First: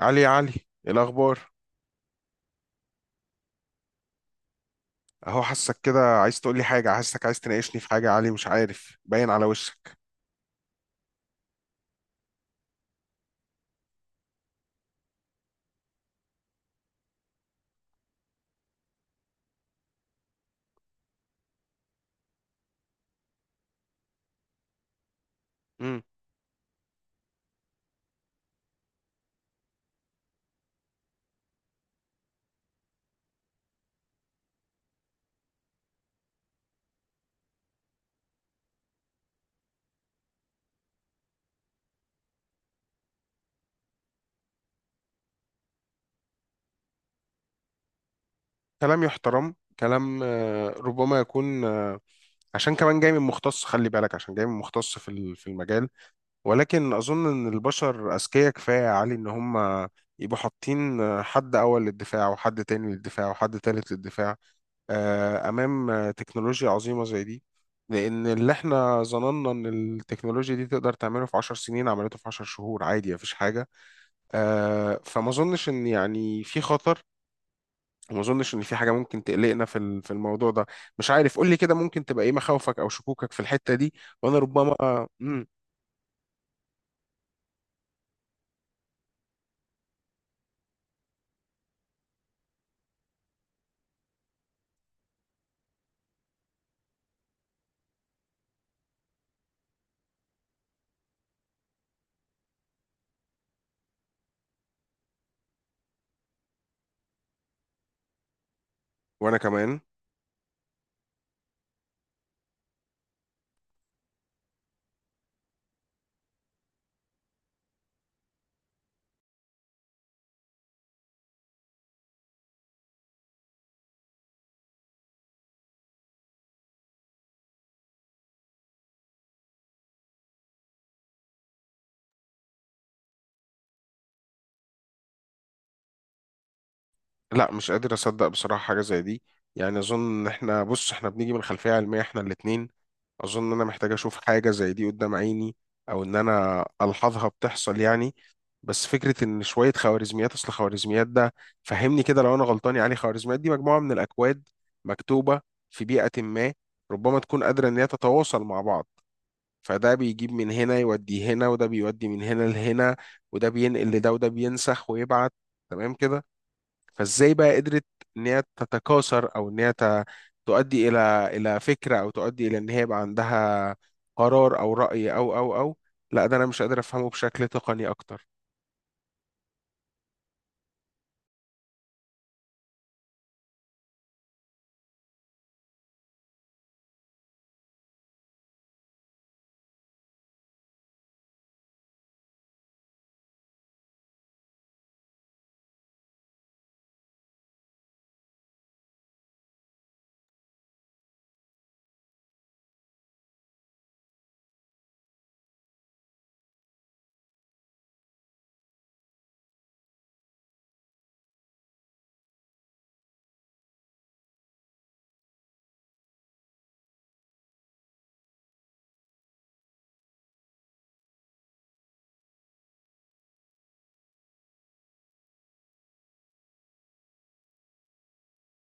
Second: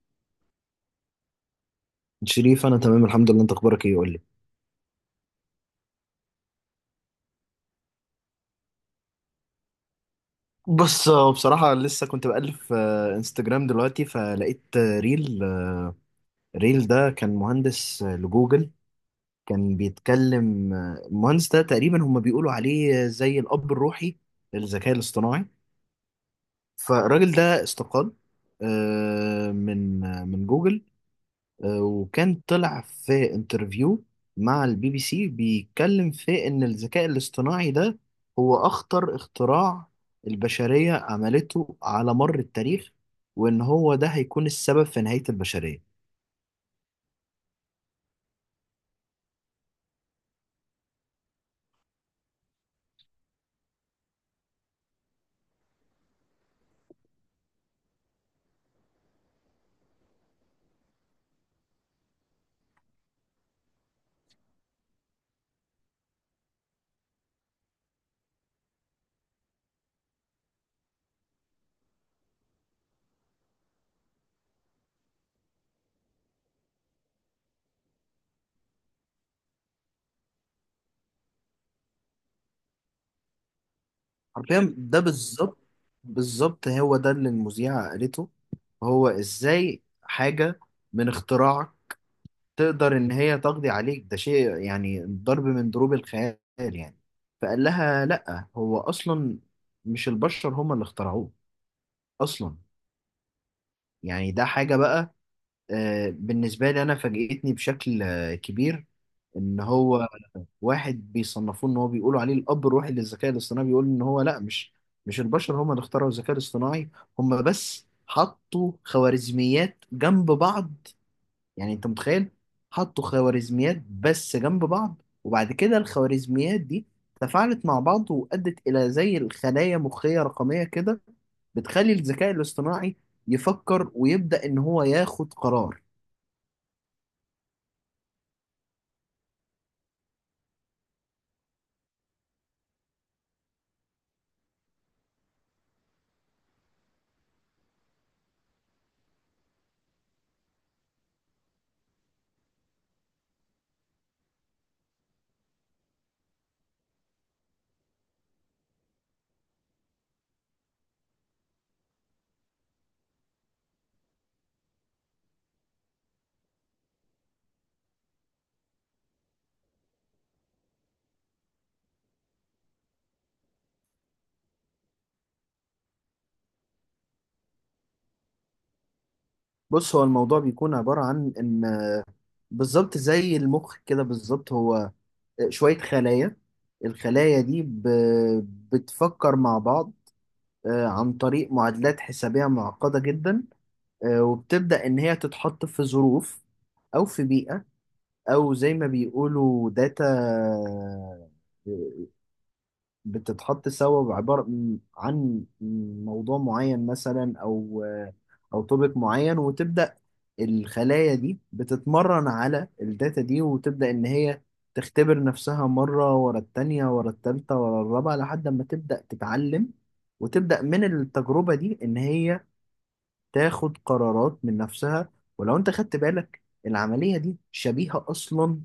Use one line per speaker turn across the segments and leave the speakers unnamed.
علي، يا علي، إيه الاخبار؟
شريف، انا تمام الحمد لله. انت اخبارك ايه؟ قول لي.
اهو، حاسك كده عايز تقول لي حاجه، حاسك عايز تناقشني في حاجه يا علي، مش عارف، باين على وشك.
بص، هو بصراحة لسه كنت بألف انستجرام دلوقتي فلقيت ريل ده كان مهندس لجوجل. كان بيتكلم المهندس ده تقريبا هم بيقولوا عليه زي الأب الروحي للذكاء الاصطناعي.
امم.
فالراجل ده استقال من جوجل. وكان طلع في انترفيو مع البي بي سي، بيتكلم في ان الذكاء الاصطناعي ده هو اخطر اختراع البشرية عملته على مر التاريخ، وان هو ده هيكون السبب في نهاية البشرية.
كلام يحترم. كلام ربما يكون عشان كمان جاي من مختص، خلي بالك، عشان جاي من مختص في المجال. ولكن اظن ان البشر اذكياء كفايه يا علي، ان هم يبقوا حاطين حد اول للدفاع وحد تاني للدفاع وحد تالت للدفاع، امام تكنولوجيا عظيمه زي دي. لان اللي احنا ظننا ان التكنولوجيا دي تقدر تعمله في 10 سنين، عملته في 10 شهور، عادي، مفيش حاجه. فما اظنش ان يعني في خطر، وما اظنش ان في حاجه ممكن تقلقنا في الموضوع ده. مش عارف، قول لي كده، ممكن تبقى ايه مخاوفك او شكوكك في الحته دي، وانا
حرفيا
ربما...
ده
مم.
بالظبط. بالظبط هو ده اللي المذيعة قالته. هو ازاي حاجة من اختراع تقدر ان هي تقضي عليك؟ ده شيء يعني ضرب من ضروب الخيال يعني. فقال لها لا، هو اصلا مش البشر هم اللي اخترعوه اصلا. يعني ده حاجة بقى، بالنسبة لي انا فاجئتني بشكل كبير.
وانا
ان
كمان.
هو واحد بيصنفوه، ان هو بيقولوا عليه الاب الروحي للذكاء الاصطناعي، بيقول ان هو لا، مش البشر هم اللي اخترعوا الذكاء الاصطناعي. هم بس حطوا خوارزميات جنب بعض. يعني انت متخيل؟ حطوا خوارزميات بس جنب بعض، وبعد كده الخوارزميات دي تفاعلت مع بعض وأدت إلى زي الخلايا مخية رقمية كده بتخلي الذكاء الاصطناعي يفكر ويبدأ إن هو ياخد قرار.
لا، مش قادر اصدق بصراحه حاجه زي دي. يعني اظن ان احنا، بص، احنا بنيجي من خلفيه علميه احنا الاتنين. اظن ان انا محتاج اشوف حاجه زي دي قدام عيني، او ان انا الحظها بتحصل يعني. بس فكره ان شويه خوارزميات، اصل خوارزميات ده، فهمني كده لو انا غلطان يا علي، خوارزميات دي مجموعه من الاكواد مكتوبه في بيئه ما، ربما تكون قادره ان هي تتواصل مع بعض. فده بيجيب من هنا يودي هنا، وده بيودي من هنا لهنا، وده بينقل لده، وده بينسخ ويبعت، تمام كده. فازاي بقى قدرت ان هي تتكاثر، او ان هي تؤدي الى فكره، او تؤدي الى ان هي يبقى عندها قرار او راي او... لا، ده انا مش قادر افهمه بشكل تقني اكتر.
بص، هو الموضوع بيكون عبارة عن إن بالظبط زي المخ كده. بالظبط هو شوية خلايا، الخلايا دي بتفكر مع بعض عن طريق معادلات حسابية معقدة جدا. وبتبدأ إن هي تتحط في ظروف، أو في بيئة، أو زي ما بيقولوا داتا، بتتحط سوا بعبارة عن موضوع معين مثلا، أو توبيك معين، وتبدأ الخلايا دي بتتمرن على الداتا دي، وتبدأ إن هي تختبر نفسها مرة ورا التانية ورا التالتة ورا الرابعة لحد ما تبدأ تتعلم. وتبدأ من التجربة دي إن هي تاخد قرارات من نفسها. ولو انت خدت بالك، العملية دي شبيهة اصلا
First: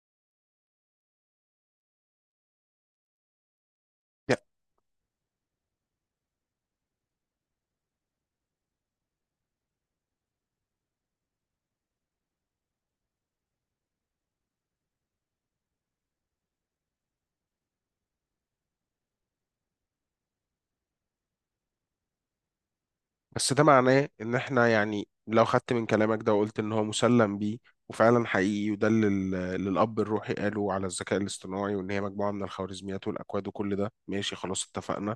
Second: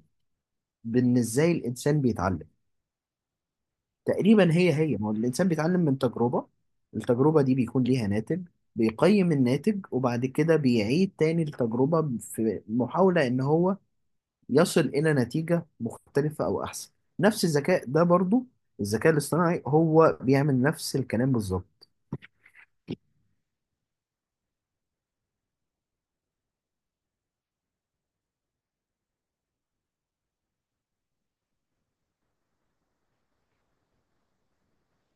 بان ازاي الانسان بيتعلم.
لا،
تقريبا هي هي، ما هو الانسان بيتعلم من تجربة، التجربة دي بيكون ليها ناتج، بيقيم الناتج وبعد كده بيعيد تاني التجربة في محاولة ان هو يصل الى نتيجة مختلفة او احسن. نفس الذكاء ده برضو الذكاء الاصطناعي، هو بيعمل نفس الكلام بالظبط.
بس ده معناه ان احنا يعني لو خدت من كلامك ده وقلت ان هو مسلم بيه وفعلا حقيقي، وده اللي الاب الروحي قاله على الذكاء الاصطناعي، وان هي مجموعه من الخوارزميات والاكواد، وكل ده ماشي، خلاص اتفقنا.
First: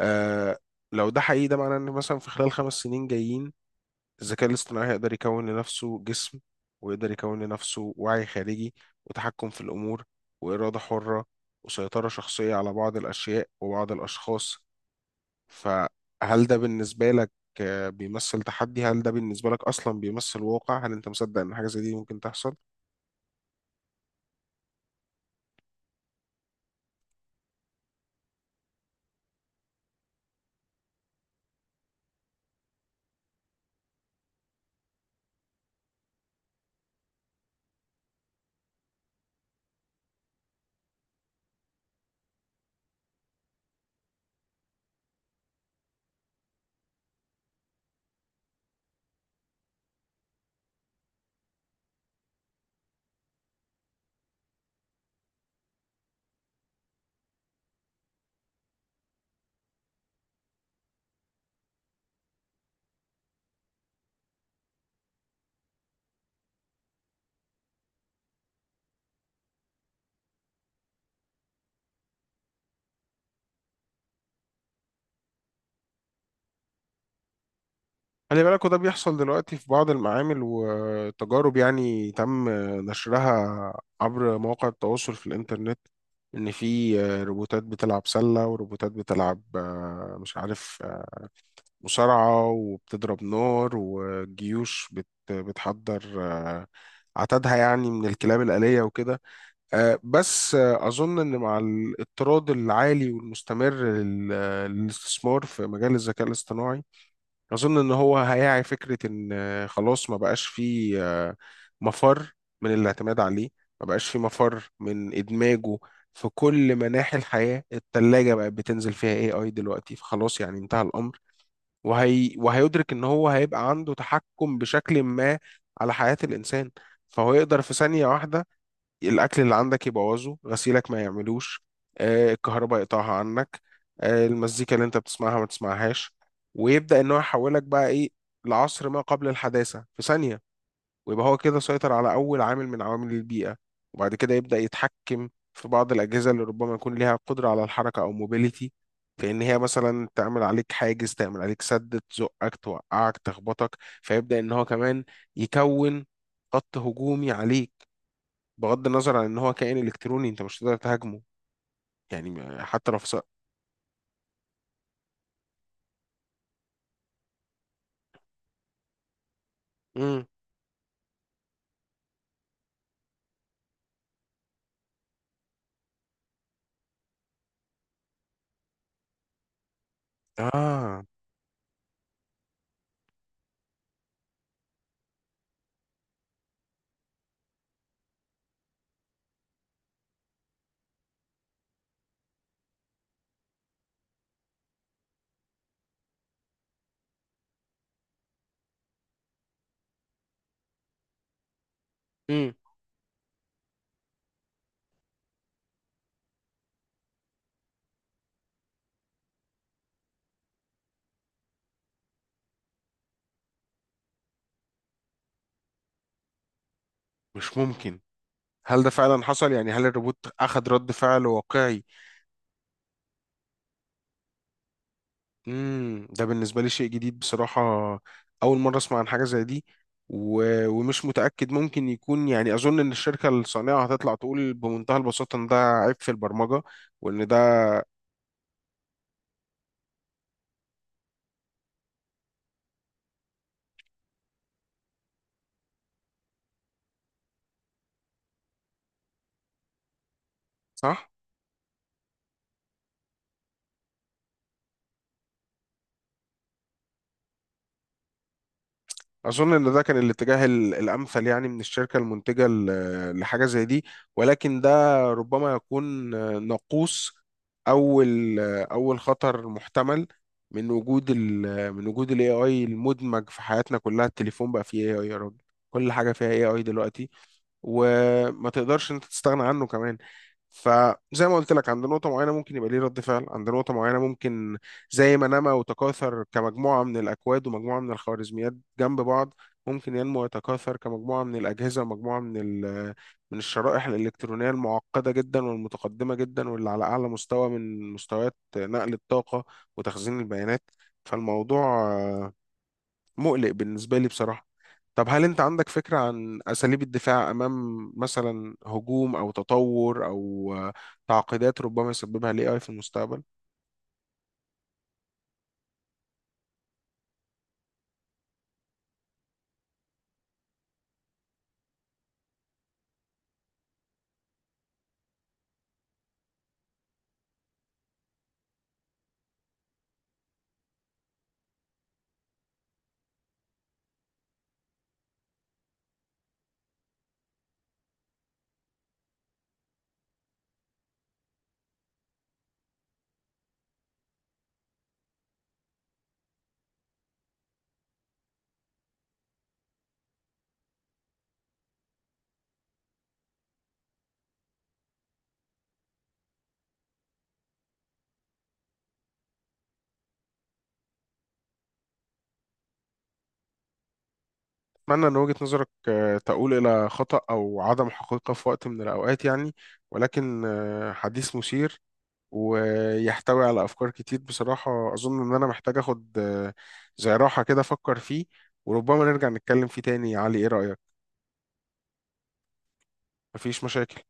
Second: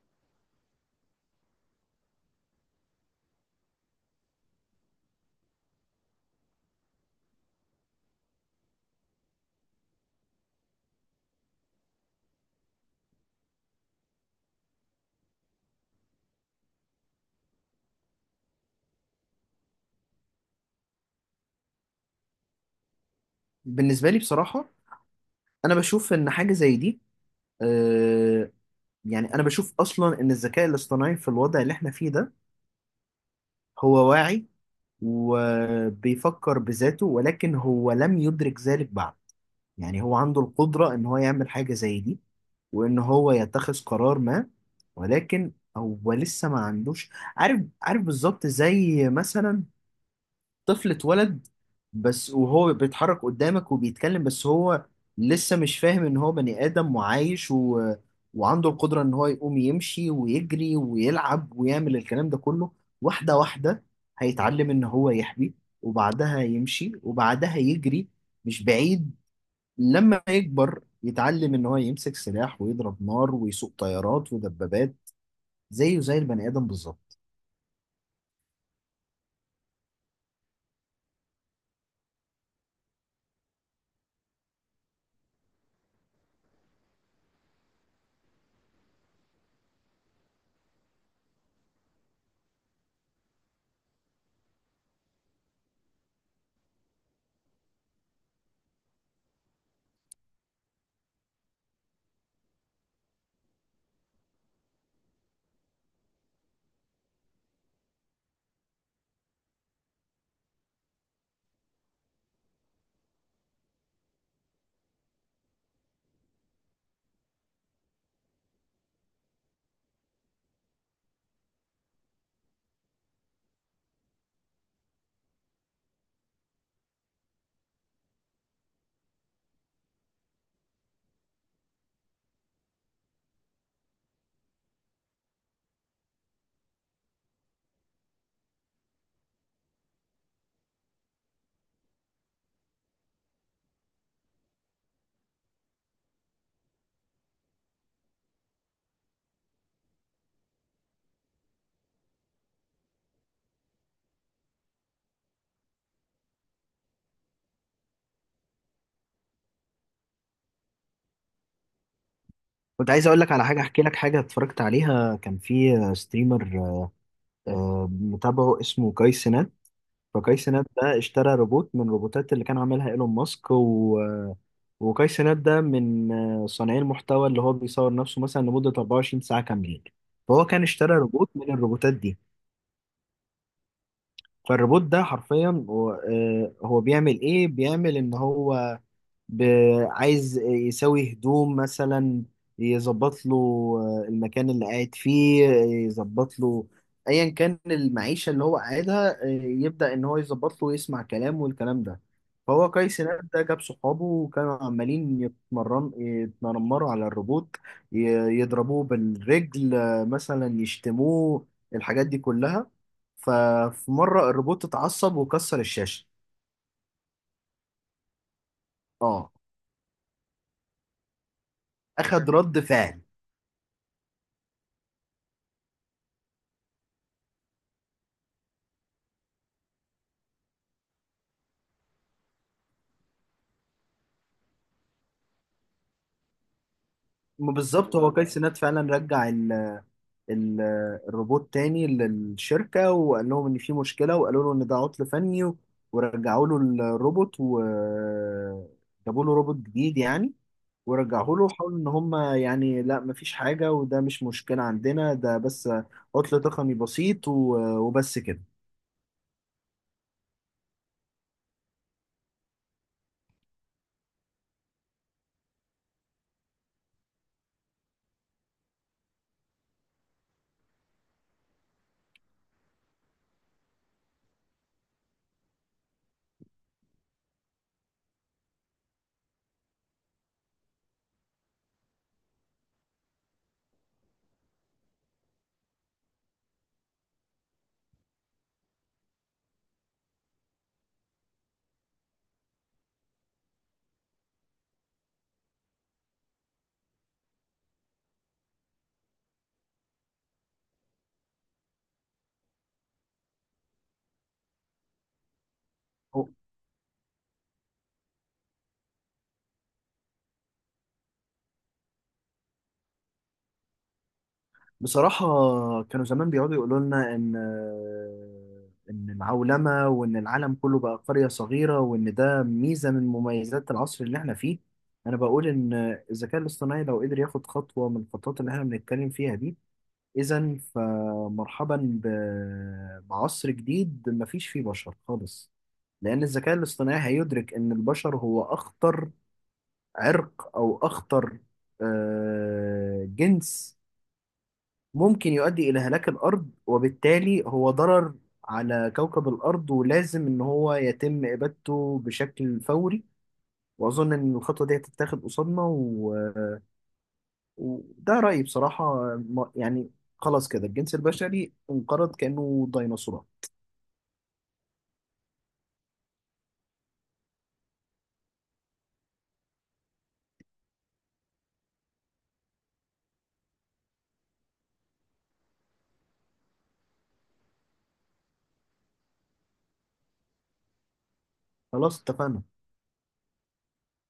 آه. لو ده حقيقي، ده معناه ان مثلا في خلال خمس سنين جايين، الذكاء الاصطناعي هيقدر يكون لنفسه جسم، ويقدر يكون لنفسه وعي خارجي، وتحكم في الأمور، وإرادة حرة، وسيطرة شخصية على بعض الأشياء وبعض الأشخاص. فهل ده بالنسبة لك بيمثل تحدي؟ هل ده بالنسبة لك أصلا بيمثل واقع؟ هل أنت مصدق إن حاجة زي دي ممكن تحصل؟
بالنسبة لي بصراحة، انا بشوف ان حاجة زي دي، آه، يعني انا بشوف اصلا ان الذكاء الاصطناعي في الوضع اللي احنا فيه ده هو واعي وبيفكر بذاته، ولكن هو لم يدرك ذلك بعد. يعني هو عنده القدرة ان هو يعمل حاجة زي دي، وان هو يتخذ قرار ما، ولكن هو لسه ما عندوش. عارف، عارف بالظبط. زي مثلا طفل اتولد بس، وهو بيتحرك قدامك وبيتكلم، بس هو لسه مش فاهم ان هو بني ادم وعايش و... وعنده القدرة ان هو يقوم يمشي ويجري ويلعب ويعمل الكلام ده كله. واحدة واحدة، هيتعلم ان هو يحبي، وبعدها يمشي، وبعدها يجري. مش بعيد لما يكبر يتعلم ان هو يمسك سلاح ويضرب نار ويسوق طيارات ودبابات، زيه زي البني ادم بالظبط.
خلي بالك، وده بيحصل دلوقتي في بعض المعامل وتجارب يعني تم نشرها عبر مواقع التواصل في الإنترنت، إن في روبوتات بتلعب سلة، وروبوتات بتلعب مش عارف مصارعة، وبتضرب نار، وجيوش بتحضر عتادها يعني من الكلاب الآلية وكده. بس أظن إن مع الاضطراد العالي والمستمر للاستثمار في مجال الذكاء الاصطناعي، أظن إن هو هيعي فكرة إن خلاص ما بقاش فيه مفر من الاعتماد عليه، ما بقاش فيه مفر من إدماجه في كل مناحي الحياة. التلاجة بقت بتنزل فيها AI دلوقتي، فخلاص يعني انتهى الأمر. وهيدرك إن هو هيبقى عنده تحكم بشكل ما على حياة الإنسان. فهو يقدر في ثانية واحدة، الاكل اللي عندك يبوظه، غسيلك ما يعملوش، الكهرباء يقطعها عنك، المزيكا اللي انت بتسمعها ما تسمعهاش. ويبدا ان هو يحولك بقى ايه، لعصر ما قبل الحداثه في ثانيه. ويبقى هو كده سيطر على اول عامل من عوامل البيئه، وبعد كده يبدا يتحكم في بعض الاجهزه اللي ربما يكون ليها قدره على الحركه او موبيليتي، في ان هي مثلا تعمل عليك حاجز، تعمل عليك سد، تزقك، توقعك، تخبطك. فيبدا ان هو كمان يكون خط هجومي عليك، بغض النظر عن ان هو كائن الكتروني انت مش هتقدر تهاجمه. يعني
كنت
حتى لو
عايز اقول
فصل.
لك على حاجة، احكي لك حاجة اتفرجت عليها. كان في ستريمر متابعه اسمه كاي سينات.
امم.
فكاي سينات ده اشترى روبوت من الروبوتات اللي كان عاملها ايلون ماسك، و... وكاي سينات ده من صانعي المحتوى اللي هو بيصور نفسه مثلا لمدة 24 ساعة كاملين. فهو كان اشترى
اه.
روبوت من الروبوتات دي. فالروبوت ده حرفيا هو بيعمل ايه؟ بيعمل ان هو عايز يسوي هدوم مثلا، يظبط له المكان اللي قاعد فيه، يظبط له ايا كان المعيشة اللي هو قاعدها، يبدأ ان هو يظبط له ويسمع كلام والكلام ده.
امم.
فهو قيس هناك ده جاب صحابه، وكانوا عمالين يتنمروا على الروبوت، ي- يضربوه بالرجل مثلا، يشتموه، الحاجات دي كلها. ففي مرة الروبوت اتعصب وكسر الشاشة.
مش ممكن! هل ده فعلا
اه،
حصل؟ يعني هل الروبوت اخذ رد فعل واقعي؟
اخد رد فعل.
امم، ده بالنسبه لي شيء جديد بصراحه. اول مره اسمع عن حاجه زي دي. و... ومش متاكد، ممكن يكون يعني اظن ان الشركه الصانعه هتطلع تقول بمنتهى البساطه ان ده عيب في البرمجه، وان ده...
ما بالظبط، هو كايس سينات فعلا رجع ال الروبوت تاني للشركة وقال لهم إن في مشكلة، وقالوا له إن ده عطل فني ورجعوا له الروبوت وجابوا له روبوت جديد يعني.
صح.
ورجعوا له وحاولوا إن هم، يعني لا مفيش حاجة وده مش مشكلة عندنا، ده بس عطل تقني بسيط وبس كده.
أظن إن ده كان الاتجاه الأمثل يعني من الشركة المنتجة لحاجة زي دي. ولكن ده ربما يكون ناقوس، أول أول خطر محتمل من وجود ال AI المدمج في حياتنا كلها. التليفون بقى فيه AI يا راجل، كل حاجة فيها AI دلوقتي، وما تقدرش أنت تستغنى عنه كمان. فزي ما قلت لك، عند نقطة معينة ممكن يبقى ليه رد فعل، عند نقطة معينة ممكن، زي ما نما وتكاثر كمجموعة من الأكواد ومجموعة من الخوارزميات جنب بعض، ممكن ينمو ويتكاثر كمجموعة من الأجهزة ومجموعة من ال- من الشرائح الإلكترونية المعقدة جدا والمتقدمة جدا واللي على أعلى مستوى من مستويات نقل الطاقة وتخزين البيانات. فالموضوع مقلق بالنسبة لي بصراحة. طب هل أنت عندك فكرة عن أساليب الدفاع أمام مثلا هجوم أو تطور أو تعقيدات ربما يسببها ال AI في المستقبل؟
بصراحة، كانوا زمان بيقعدوا يقولوا لنا إن العولمة، وإن العالم كله بقى قرية صغيرة، وإن ده ميزة من مميزات العصر اللي إحنا فيه، أنا بقول إن الذكاء الاصطناعي لو قدر ياخد خطوة من الخطوات اللي إحنا بنتكلم فيها دي، إذا فمرحبا بعصر جديد مفيش فيه بشر خالص، لأن الذكاء الاصطناعي هيدرك إن البشر هو أخطر عرق، أو أخطر جنس، ممكن يؤدي إلى هلاك الأرض، وبالتالي هو ضرر على كوكب الأرض، ولازم إن هو يتم إبادته بشكل فوري. وأظن إن الخطوة دي هتتاخد قصادنا، و... وده رأيي بصراحة، يعني خلاص كده الجنس البشري انقرض كأنه ديناصورات.
أتمنى إن وجهة نظرك تقول إلى خطأ أو عدم حقيقة في وقت من الأوقات يعني. ولكن حديث مثير ويحتوي على أفكار كتير بصراحة، أظن إن أنا محتاج أخد زي راحة كده أفكر فيه، وربما نرجع نتكلم فيه تاني يا علي، إيه رأيك؟
خلاص اتفقنا.
مفيش مشاكل.